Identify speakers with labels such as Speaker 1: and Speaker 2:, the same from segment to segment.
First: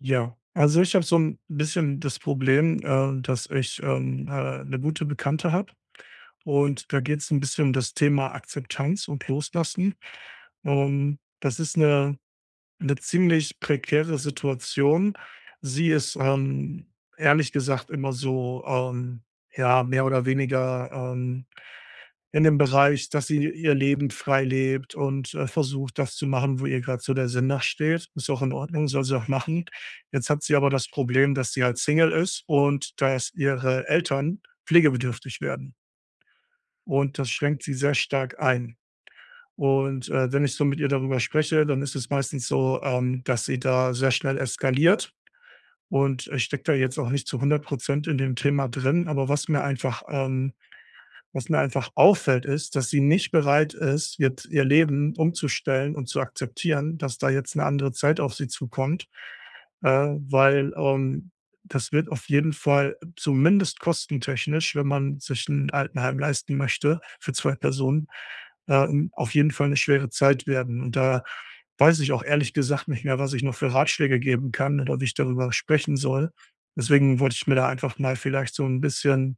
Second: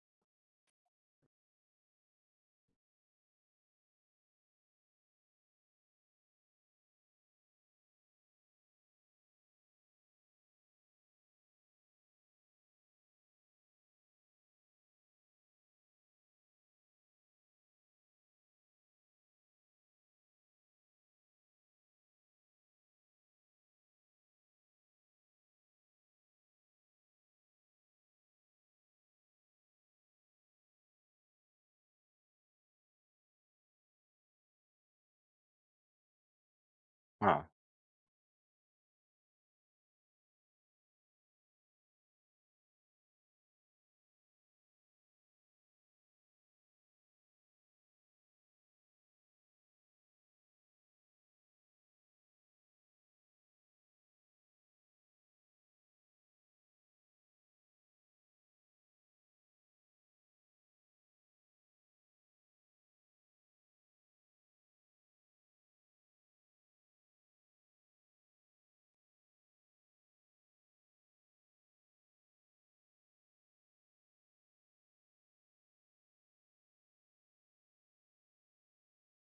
Speaker 1: Ja, also ich habe so ein bisschen das Problem, dass ich, 'ne gute Bekannte habe und da geht es ein bisschen um das Thema Akzeptanz und Loslassen. Das ist eine ziemlich prekäre Situation. Sie ist, ehrlich gesagt immer so, ja, mehr oder weniger, in dem Bereich, dass sie ihr Leben frei lebt und, versucht, das zu machen, wo ihr gerade so der Sinn nachsteht. Ist auch in Ordnung, soll sie auch machen. Jetzt hat sie aber das Problem, dass sie halt Single ist und dass ihre Eltern pflegebedürftig werden. Und das
Speaker 2: Ah.
Speaker 1: schränkt sie sehr stark ein. Und wenn ich so mit ihr darüber spreche, dann ist es meistens so, dass sie da sehr schnell eskaliert und ich stecke da jetzt auch nicht zu 100 in dem Thema drin, aber was mir einfach auffällt, ist, dass sie nicht bereit ist, jetzt ihr Leben umzustellen und zu akzeptieren, dass da jetzt eine andere Zeit auf sie zukommt, weil das wird auf jeden Fall zumindest kostentechnisch, wenn man sich ein Altenheim leisten möchte für 2 Personen, auf jeden Fall eine schwere Zeit werden. Und da weiß ich auch ehrlich gesagt nicht mehr, was ich noch für Ratschläge geben kann oder wie ich darüber sprechen soll. Deswegen wollte ich mir da einfach mal vielleicht so ein bisschen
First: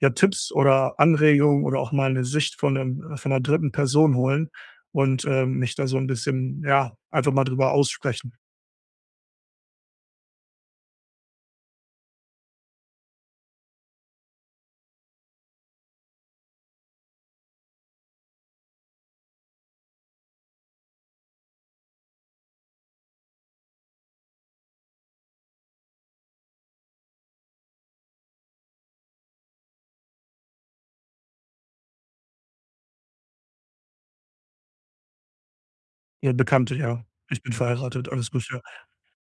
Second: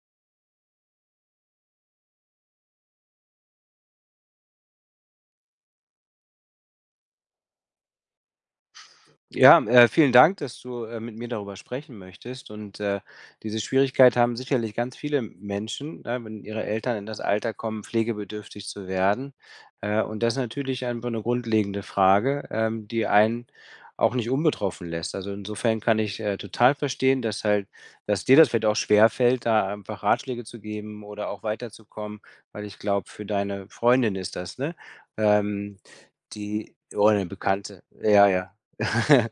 Speaker 1: ja, Tipps oder Anregungen oder auch mal eine Sicht von 'ner dritten Person holen und, mich da so ein bisschen, ja, einfach mal drüber aussprechen.
Speaker 2: Ja, vielen Dank, dass du, mit mir darüber sprechen möchtest, und, diese Schwierigkeit haben sicherlich ganz viele Menschen, ne, wenn ihre Eltern in das Alter kommen, pflegebedürftig zu werden. Und das ist natürlich einfach 'ne grundlegende Frage, die einen auch nicht unbetroffen lässt. Also, insofern kann ich, total verstehen, dass dir das vielleicht auch schwer fällt, da einfach Ratschläge zu geben oder auch weiterzukommen, weil ich glaube, für deine Freundin ist das, ne? Ähm,
Speaker 1: Ja,
Speaker 2: die
Speaker 1: Bekannte, ja.
Speaker 2: oder eine
Speaker 1: Ich bin
Speaker 2: Bekannte.
Speaker 1: verheiratet,
Speaker 2: Ja,
Speaker 1: alles gut,
Speaker 2: ja.
Speaker 1: ja.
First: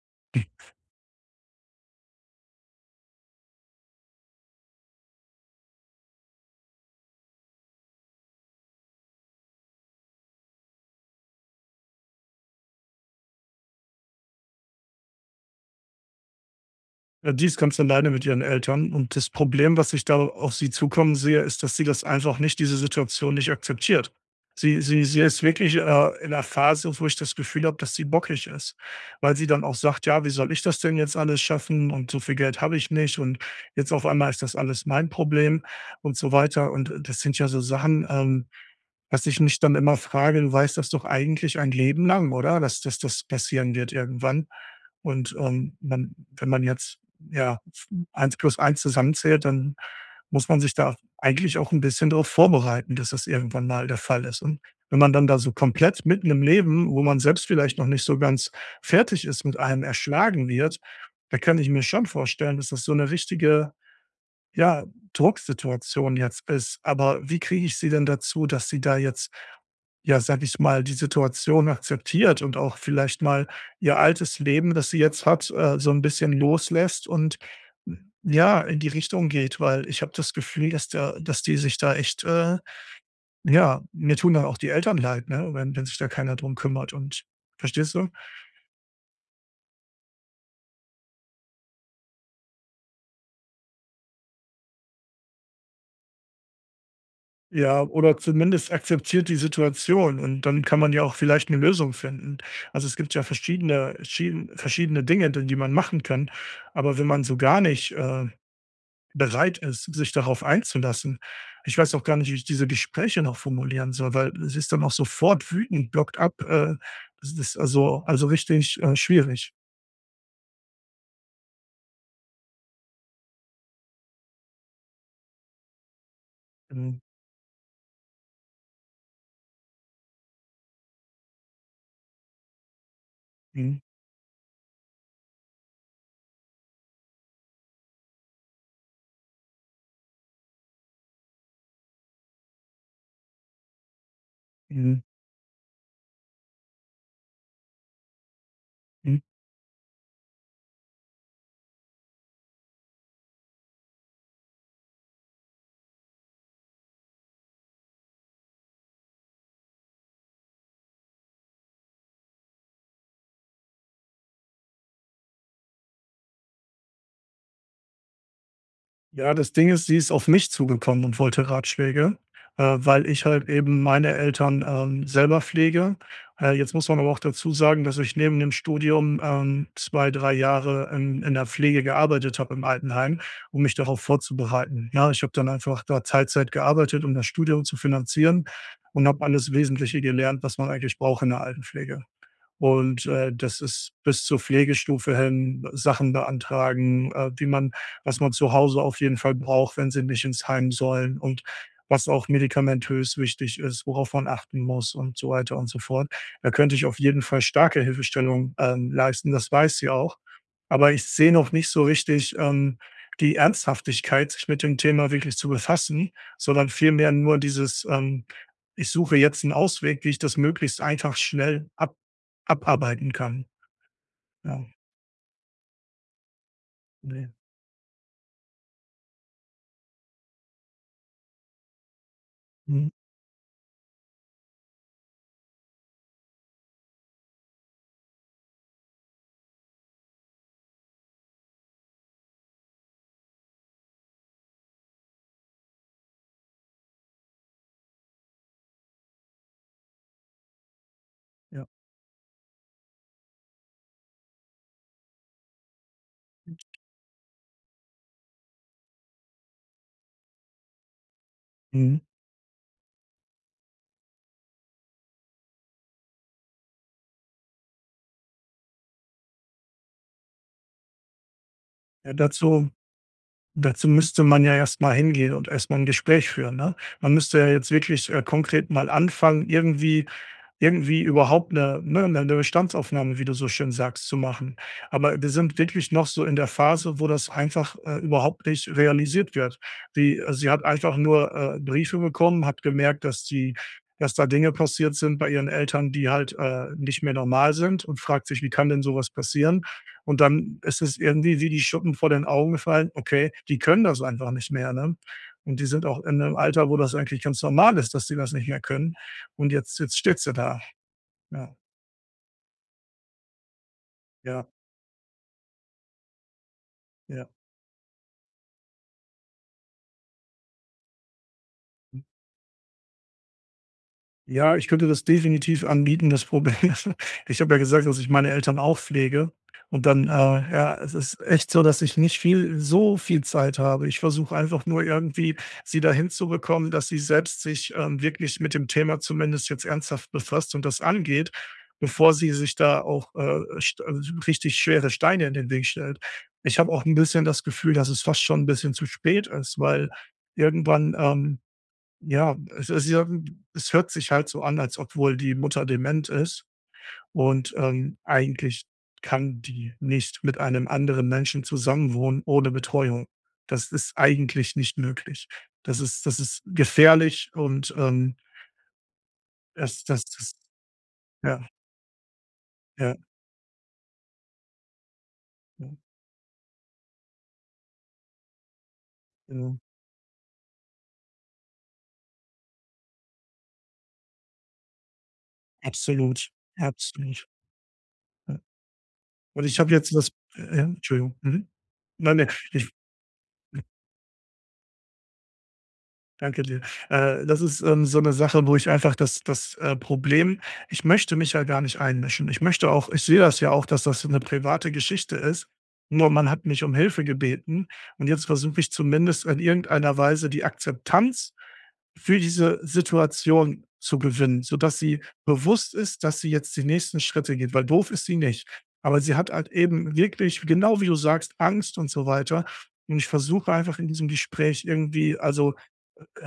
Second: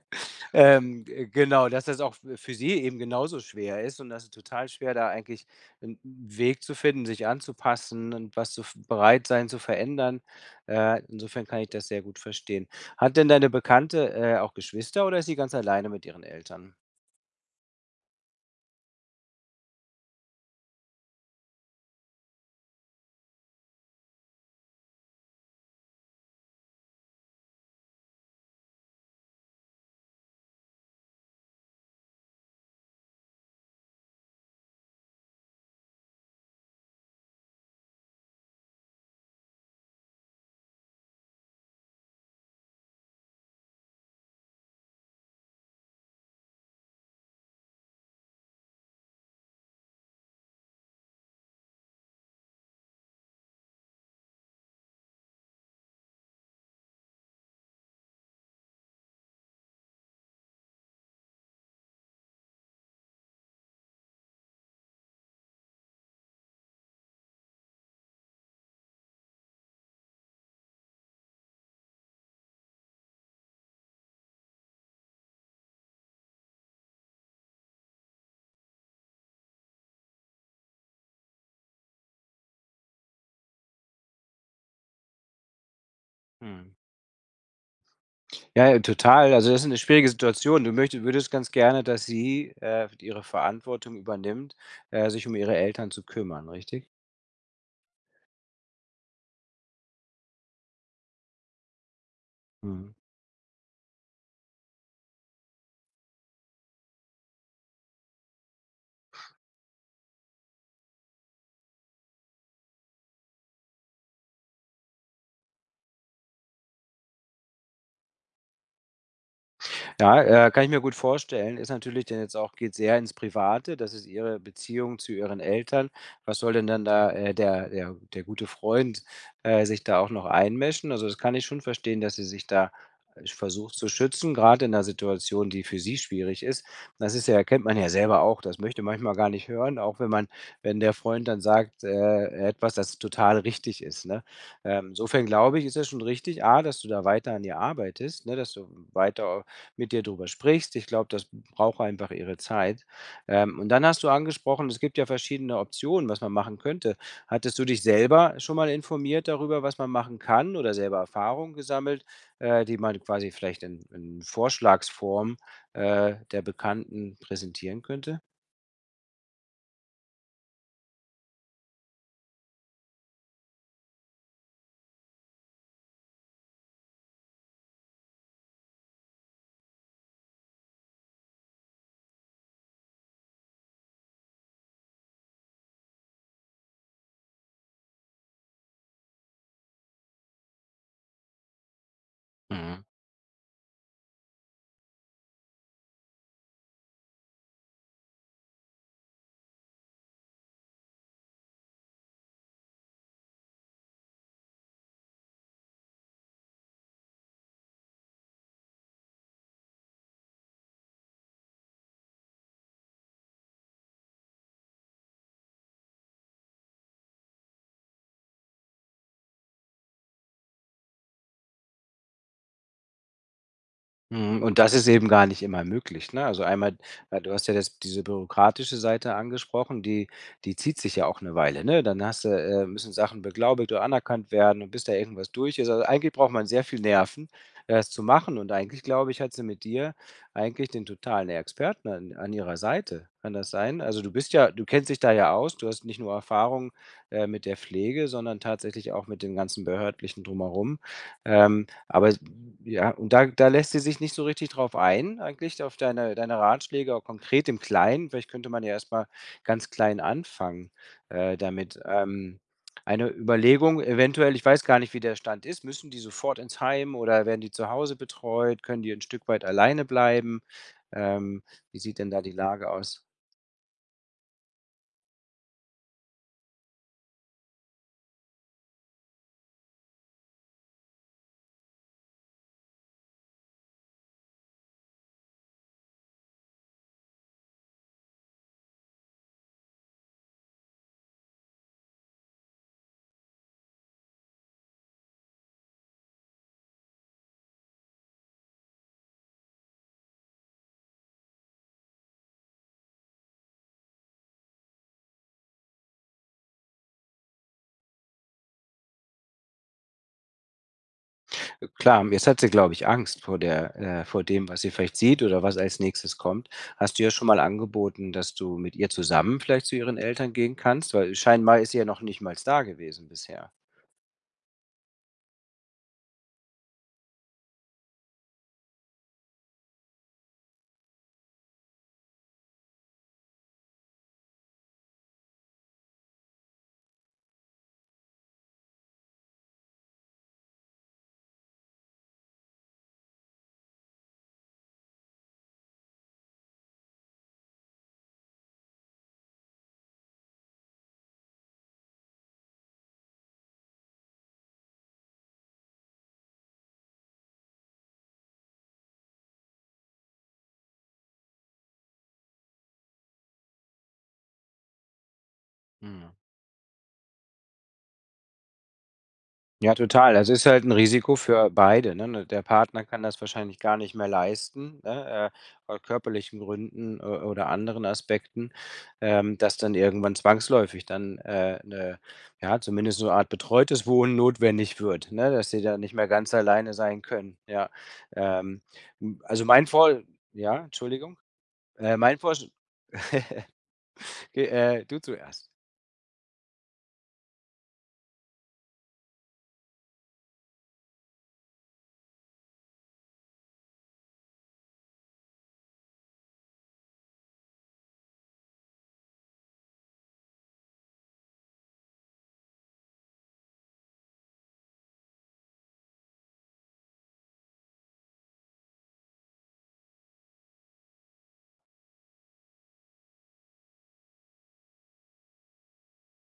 Speaker 2: G genau, dass das auch f für sie eben genauso schwer ist und dass es total schwer, da eigentlich einen Weg zu finden, sich anzupassen und was zu f bereit sein zu verändern. Insofern kann ich das sehr gut verstehen. Hat denn deine Bekannte, auch Geschwister oder ist sie ganz alleine mit ihren Eltern?
Speaker 1: Ja, die ist ganz alleine mit ihren Eltern und das Problem, was ich da auf sie zukommen sehe, ist, dass sie das einfach nicht diese Situation nicht akzeptiert. Sie ist wirklich, in einer Phase, wo ich das Gefühl habe, dass sie bockig ist, weil sie dann auch sagt: „Ja, wie soll ich das denn jetzt alles schaffen und so viel Geld habe ich nicht und jetzt auf einmal ist das alles mein Problem" und so weiter. Und das sind ja so Sachen, was ich mich dann immer frage: „Du weißt das doch eigentlich ein Leben lang, oder, dass das passieren wird irgendwann?" Und, man wenn man jetzt, ja, eins plus eins zusammenzählt, dann muss man sich da eigentlich auch ein bisschen darauf vorbereiten, dass das irgendwann mal der Fall ist. Und wenn man dann da so komplett mitten im Leben, wo man selbst vielleicht noch nicht so ganz fertig ist, mit allem erschlagen wird, da kann ich mir schon vorstellen, dass das so eine richtige, ja, Drucksituation jetzt ist. Aber wie kriege ich sie denn dazu, dass sie da jetzt ja, sage ich mal, die Situation akzeptiert und auch vielleicht mal ihr altes Leben, das sie jetzt hat, so ein bisschen loslässt und, ja, in die Richtung geht, weil ich habe das Gefühl, dass die sich da echt, ja, mir tun dann auch die Eltern leid, ne, wenn sich da keiner drum
Speaker 2: Mhm.
Speaker 1: kümmert und verstehst du?
Speaker 2: Ja, ja, total. Also, das ist eine schwierige Situation. Du möchtest, würdest ganz gerne, dass sie, ihre Verantwortung übernimmt, sich um ihre Eltern zu kümmern, richtig?
Speaker 1: Ja, oder zumindest akzeptiert die Situation und dann kann man ja auch vielleicht eine Lösung finden. Also,
Speaker 2: Mhm.
Speaker 1: es gibt ja verschiedene Dinge, d die man machen kann, aber wenn man so gar nicht, bereit ist, sich darauf einzulassen. Ich weiß auch gar nicht, wie ich diese Gespräche noch formulieren soll, weil es ist dann auch sofort wütend, blockt ab, das ist also richtig, schwierig.
Speaker 2: Ja, kann ich mir gut vorstellen. Ist natürlich denn jetzt auch, geht sehr ins Private. Das ist Ihre Beziehung zu Ihren Eltern. Was soll denn dann
Speaker 1: Mhm,
Speaker 2: da, der gute Freund, sich da auch noch einmischen? Also, das kann ich schon verstehen, dass sie sich da, versucht
Speaker 1: mhm,
Speaker 2: zu schützen, gerade in 'ner Situation, die für sie schwierig ist. Das ist ja, kennt man ja selber auch. Das möchte manchmal gar nicht hören, auch wenn man, wenn der Freund dann sagt, etwas, das total richtig ist, ne?
Speaker 1: mhm,
Speaker 2: Insofern glaube ich, ist es schon richtig, A, dass du da weiter an dir arbeitest, ne, dass du
Speaker 1: mhm.
Speaker 2: weiter mit dir drüber sprichst. Ich glaube, das braucht einfach ihre Zeit. Und dann hast du angesprochen, es gibt ja verschiedene Optionen, was man machen könnte. Hattest du dich selber schon mal informiert darüber, was man machen kann oder selber Erfahrungen gesammelt, die man quasi vielleicht in Vorschlagsform, der Bekannten präsentieren könnte?
Speaker 1: Ja, das Ding ist, sie ist auf mich zugekommen und wollte Ratschläge, weil ich halt eben meine Eltern, selber pflege. Jetzt muss man aber auch dazu sagen, dass ich neben dem Studium, 2, 3 Jahre in der Pflege gearbeitet habe im Altenheim, um mich darauf vorzubereiten. Ja, ich habe dann einfach da Teilzeit gearbeitet, um das Studium zu finanzieren und habe alles Wesentliche gelernt, was man eigentlich braucht in der Altenpflege.
Speaker 2: Mhm.
Speaker 1: Und das ist bis zur Pflegestufe hin Sachen beantragen, die man was man zu Hause auf jeden Fall braucht, wenn sie nicht ins Heim sollen, und was auch medikamentös wichtig ist, worauf man achten muss und so weiter und so fort. Da könnte ich auf jeden Fall starke Hilfestellung, leisten, das weiß sie auch. Aber ich sehe noch nicht so richtig, die Ernsthaftigkeit, sich mit dem Thema wirklich zu befassen, sondern vielmehr nur dieses: „Ich suche jetzt einen Ausweg, wie ich das möglichst einfach schnell ab" Abarbeiten kann.
Speaker 2: Mhm, und
Speaker 1: Ja,
Speaker 2: das ist eben gar nicht immer möglich, ne? Also einmal, du
Speaker 1: ne,
Speaker 2: hast ja das, diese bürokratische Seite angesprochen, die zieht sich ja auch eine Weile, ne? Dann hast du,
Speaker 1: mhm,
Speaker 2: müssen Sachen beglaubigt oder anerkannt werden und bis da irgendwas durch ist. Also, eigentlich braucht man sehr viel Nerven, das zu machen, und eigentlich, glaube ich, hat sie mit dir eigentlich den totalen Experten an ihrer Seite. Kann das sein? Also, du bist ja, du kennst dich da ja aus. Du hast nicht nur Erfahrung, mit der Pflege, sondern tatsächlich auch mit dem ganzen Behördlichen Drumherum. Ähm
Speaker 1: ja,
Speaker 2: aber s ja, und da lässt sie sich nicht so richtig drauf ein eigentlich, auf deine Ratschläge, auch konkret im Kleinen. Vielleicht könnte man ja erst mal ganz klein anfangen, damit.
Speaker 1: mhm.
Speaker 2: Eine Überlegung eventuell, ich weiß gar nicht, wie der Stand ist, müssen die sofort ins Heim oder werden die zu Hause betreut? Können die ein Stück weit alleine bleiben? Ähm, wie sieht denn
Speaker 1: Ja,
Speaker 2: da die Lage
Speaker 1: dazu
Speaker 2: aus?
Speaker 1: dazu müsste man ja erst mal hingehen und erst mal 'n Gespräch führen, ne? Man müsste ja jetzt wirklich, konkret mal anfangen, irgendwie überhaupt eine ne, 'ne 'ne Bestandsaufnahme, wie du so schön sagst, zu machen. Aber wir sind wirklich noch so in der Phase, wo das einfach, überhaupt nicht realisiert wird. Die sie hat einfach nur, Briefe bekommen, hat gemerkt, dass da Dinge passiert sind bei ihren Eltern, die halt, nicht mehr normal sind, und fragt sich: „Wie kann denn sowas passieren?" Und dann ist es irgendwie wie die Schuppen vor den Augen gefallen: „Okay, die können das einfach nicht mehr", ne? Und die sind auch in einem Alter, wo das eigentlich ganz normal ist, dass sie das nicht mehr können. Und jetzt steht sie da. Ja,
Speaker 2: Klar, jetzt hat sie, glaube ich, Angst vor der, vor
Speaker 1: ja,
Speaker 2: dem, was sie vielleicht sieht oder was als Nächstes kommt. Hast du ja schon
Speaker 1: ja.
Speaker 2: mal angeboten, dass du mit ihr zusammen vielleicht zu ihren Eltern gehen kannst? Weil scheinbar ist sie ja noch
Speaker 1: Hm.
Speaker 2: nicht mal da gewesen bisher.
Speaker 1: Ja, ich könnte das definitiv anbieten. Das Problem ist, ich habe ja gesagt, dass ich meine Eltern auch pflege, und dann, ja, es ist echt so, dass ich nicht viel so viel Zeit habe. Ich versuche einfach nur irgendwie, sie dahin zu bekommen, dass sie selbst sich, wirklich mit dem Thema zumindest jetzt ernsthaft befasst und das angeht, bevor sie sich da auch, st also richtig schwere Steine in den Weg stellt. Ich habe auch ein bisschen das Gefühl, dass es fast schon ein bisschen zu spät ist, weil irgendwann, ja, es ist ja es hört sich halt so an, als ob wohl die Mutter dement ist, und, eigentlich kann die nicht mit einem anderen Menschen zusammenwohnen ohne Betreuung. Das ist eigentlich nicht möglich. Das ist
Speaker 2: Mhm.
Speaker 1: das ist gefährlich und,
Speaker 2: Ja,
Speaker 1: das das
Speaker 2: total. Also,
Speaker 1: das
Speaker 2: ist halt ein Risiko
Speaker 1: ja,
Speaker 2: für beide, ne? Ne, der Partner
Speaker 1: ja,
Speaker 2: kann das wahrscheinlich gar nicht mehr leisten, ne,
Speaker 1: ja,
Speaker 2: aus körperlichen Gründen, oder anderen Aspekten, dass
Speaker 1: genau.
Speaker 2: dann irgendwann zwangsläufig dann, 'ne ja, zumindest so eine Art betreutes Wohnen notwendig wird, ne, dass sie da nicht mehr
Speaker 1: Absolut,
Speaker 2: ganz alleine sein
Speaker 1: absolut,
Speaker 2: können, ja.
Speaker 1: ja.
Speaker 2: Ähm, hm, also,
Speaker 1: Und ich
Speaker 2: mein
Speaker 1: habe jetzt
Speaker 2: Vor
Speaker 1: das ja,
Speaker 2: ja, Entschuldigung?
Speaker 1: Entschuldigung. Mhm. Nein,
Speaker 2: Mein
Speaker 1: ne,
Speaker 2: Vorsch du zuerst.
Speaker 1: Danke dir. Das ist, so eine Sache, wo ich einfach das das, Problem ich möchte mich ja gar nicht einmischen. Ich sehe das ja auch, dass das eine private Geschichte ist, nur man hat mich um Hilfe gebeten, und jetzt versuche ich zumindest in irgendeiner Weise die Akzeptanz für diese Situation zu gewinnen, sodass sie bewusst ist, dass sie jetzt die nächsten Schritte geht, weil doof ist sie nicht. Aber sie hat halt eben wirklich, genau wie du sagst, Angst und so weiter, und ich versuche einfach in diesem Gespräch irgendwie, also,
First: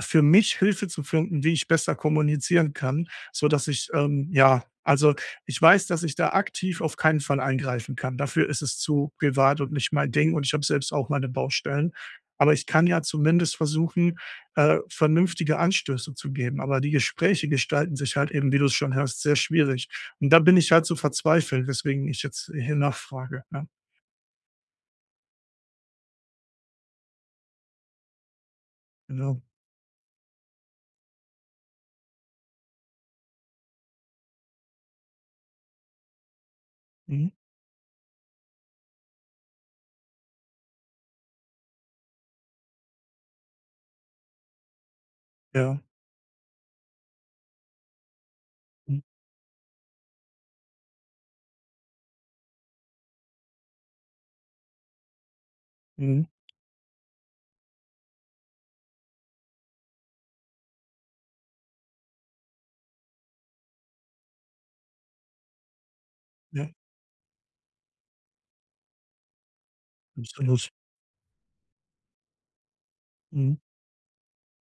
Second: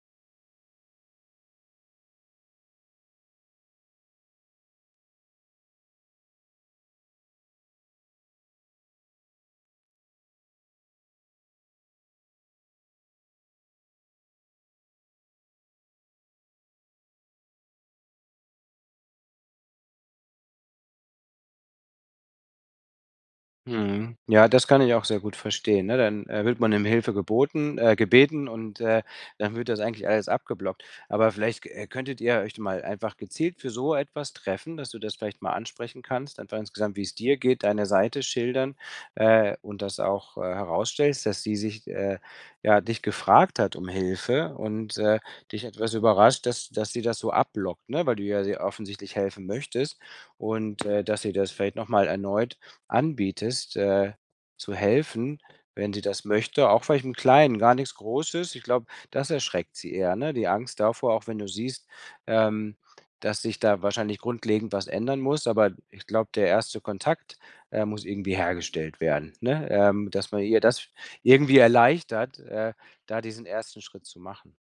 Speaker 1: für mich Hilfe zu finden, wie ich besser kommunizieren kann, so dass ich, ja, also, ich weiß, dass ich da aktiv auf keinen Fall eingreifen kann. Dafür ist es zu privat und nicht mein Ding, und ich habe selbst auch meine Baustellen. Aber ich kann ja zumindest versuchen, vernünftige Anstöße zu geben. Aber die Gespräche gestalten sich halt eben, wie du es schon hörst, sehr schwierig. Und da bin ich halt so verzweifelt, weswegen ich jetzt hier nachfrage, ja,
Speaker 2: Mhm. Ja, das kann ich auch sehr gut verstehen, ne? Dann, wird man um Hilfe geboten, gebeten und,
Speaker 1: genau.
Speaker 2: dann wird das eigentlich alles abgeblockt. Aber vielleicht, könntet ihr euch mal einfach gezielt für so etwas treffen, dass du das vielleicht mal ansprechen kannst, einfach insgesamt, wie es
Speaker 1: Mhm.
Speaker 2: dir geht, deine Seite schildern, und das auch, herausstellst, dass sie sich, ja, dich gefragt hat um Hilfe und, dich
Speaker 1: Ja.
Speaker 2: etwas überrascht, dass sie das so abblockt, ne, weil du ja sie
Speaker 1: Mhm.
Speaker 2: offensichtlich helfen möchtest, und, dass sie das vielleicht noch mal erneut anbietest, zu helfen, wenn sie das
Speaker 1: Mhm.
Speaker 2: möchte, auch vielleicht im Kleinen, gar nichts Großes. Ich glaube, das erschreckt sie eher, ne? Die Angst davor, auch wenn du siehst, ähm, dass sich da wahrscheinlich grundlegend was ändern muss. Aber ich glaube, der
Speaker 1: Ja,
Speaker 2: erste Kontakt, muss irgendwie hergestellt werden, ne? Dass man ihr
Speaker 1: absolut.
Speaker 2: das irgendwie erleichtert, da diesen
Speaker 1: Mhm.
Speaker 2: ersten Schritt zu machen.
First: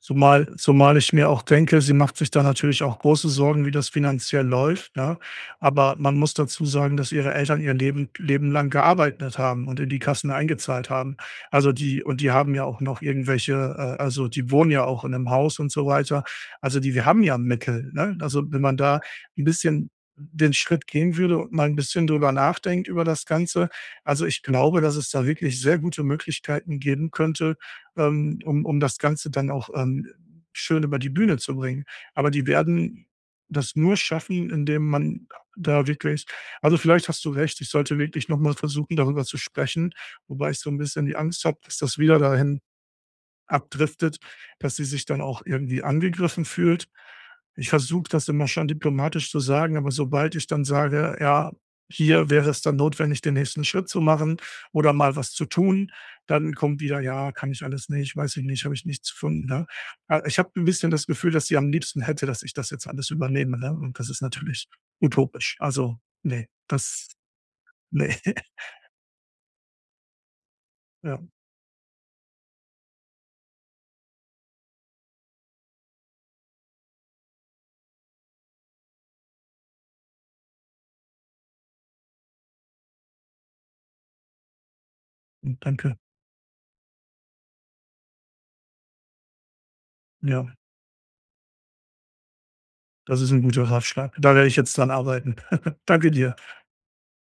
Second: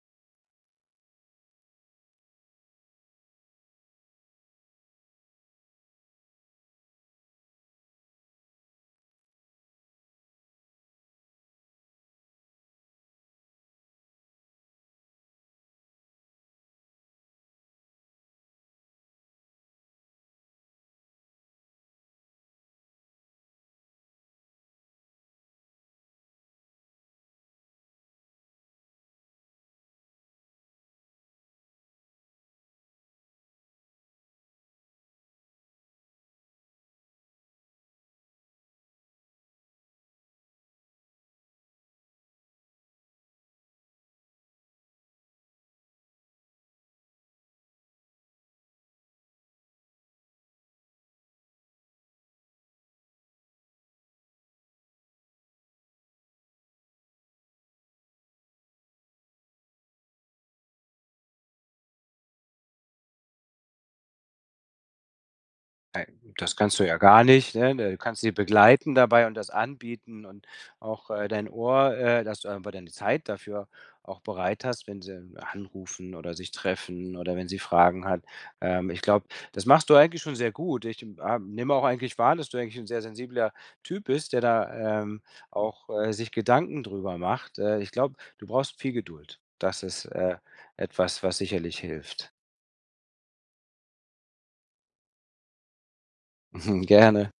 Speaker 1: Zumal ich mir auch denke, sie macht sich da natürlich auch große Sorgen, wie das finanziell läuft, ne? Aber man muss dazu sagen, dass ihre Eltern ihr Leben lang gearbeitet haben und in die Kassen eingezahlt haben. Also, die und die haben ja auch noch irgendwelche, also, die wohnen ja auch in einem Haus und so weiter. Also, die wir haben ja Mittel, ne? Also, wenn man da ein bisschen den Schritt gehen würde und mal ein bisschen drüber nachdenkt über das Ganze. Also, ich glaube, dass es da wirklich sehr gute Möglichkeiten geben könnte, um das Ganze dann auch, schön über die Bühne zu bringen. Aber die werden das nur schaffen, indem man da wirklich, also, vielleicht hast du recht, ich sollte wirklich noch mal versuchen, darüber zu sprechen, wobei ich so ein bisschen die Angst habe, dass das wieder dahin abdriftet, dass sie sich dann auch irgendwie angegriffen fühlt. Ich versuche das immer schon diplomatisch zu sagen, aber sobald ich dann sage: „Ja, hier wäre es dann notwendig, den nächsten Schritt zu machen oder mal was zu tun", dann kommt wieder: „Ja, kann ich alles nicht, weiß ich nicht, habe ich nichts von", ne? Ich habe ein bisschen das Gefühl, dass sie am liebsten hätte, dass ich das jetzt alles übernehme, ne? Und das ist natürlich utopisch. Also, nee,
Speaker 2: Das kannst du ja
Speaker 1: das
Speaker 2: gar nicht, ne? Du
Speaker 1: nee,
Speaker 2: kannst sie begleiten dabei und das anbieten und auch,
Speaker 1: ja,
Speaker 2: dein Ohr, dass du einfach deine Zeit dafür auch bereit hast, wenn sie anrufen oder sich treffen oder wenn sie Fragen hat. Ich glaube, das machst du eigentlich schon sehr gut. Ich, nehme auch eigentlich wahr, dass du eigentlich ein sehr sensibler Typ bist, der da, auch,
Speaker 1: danke.
Speaker 2: sich Gedanken drüber macht. Ich glaube, du brauchst viel Geduld. Das ist,
Speaker 1: Ja,
Speaker 2: etwas, was sicherlich hilft.
Speaker 1: das ist ein guter Ratschlag. Da werde ich jetzt dran arbeiten. Danke dir.
Speaker 2: Gerne.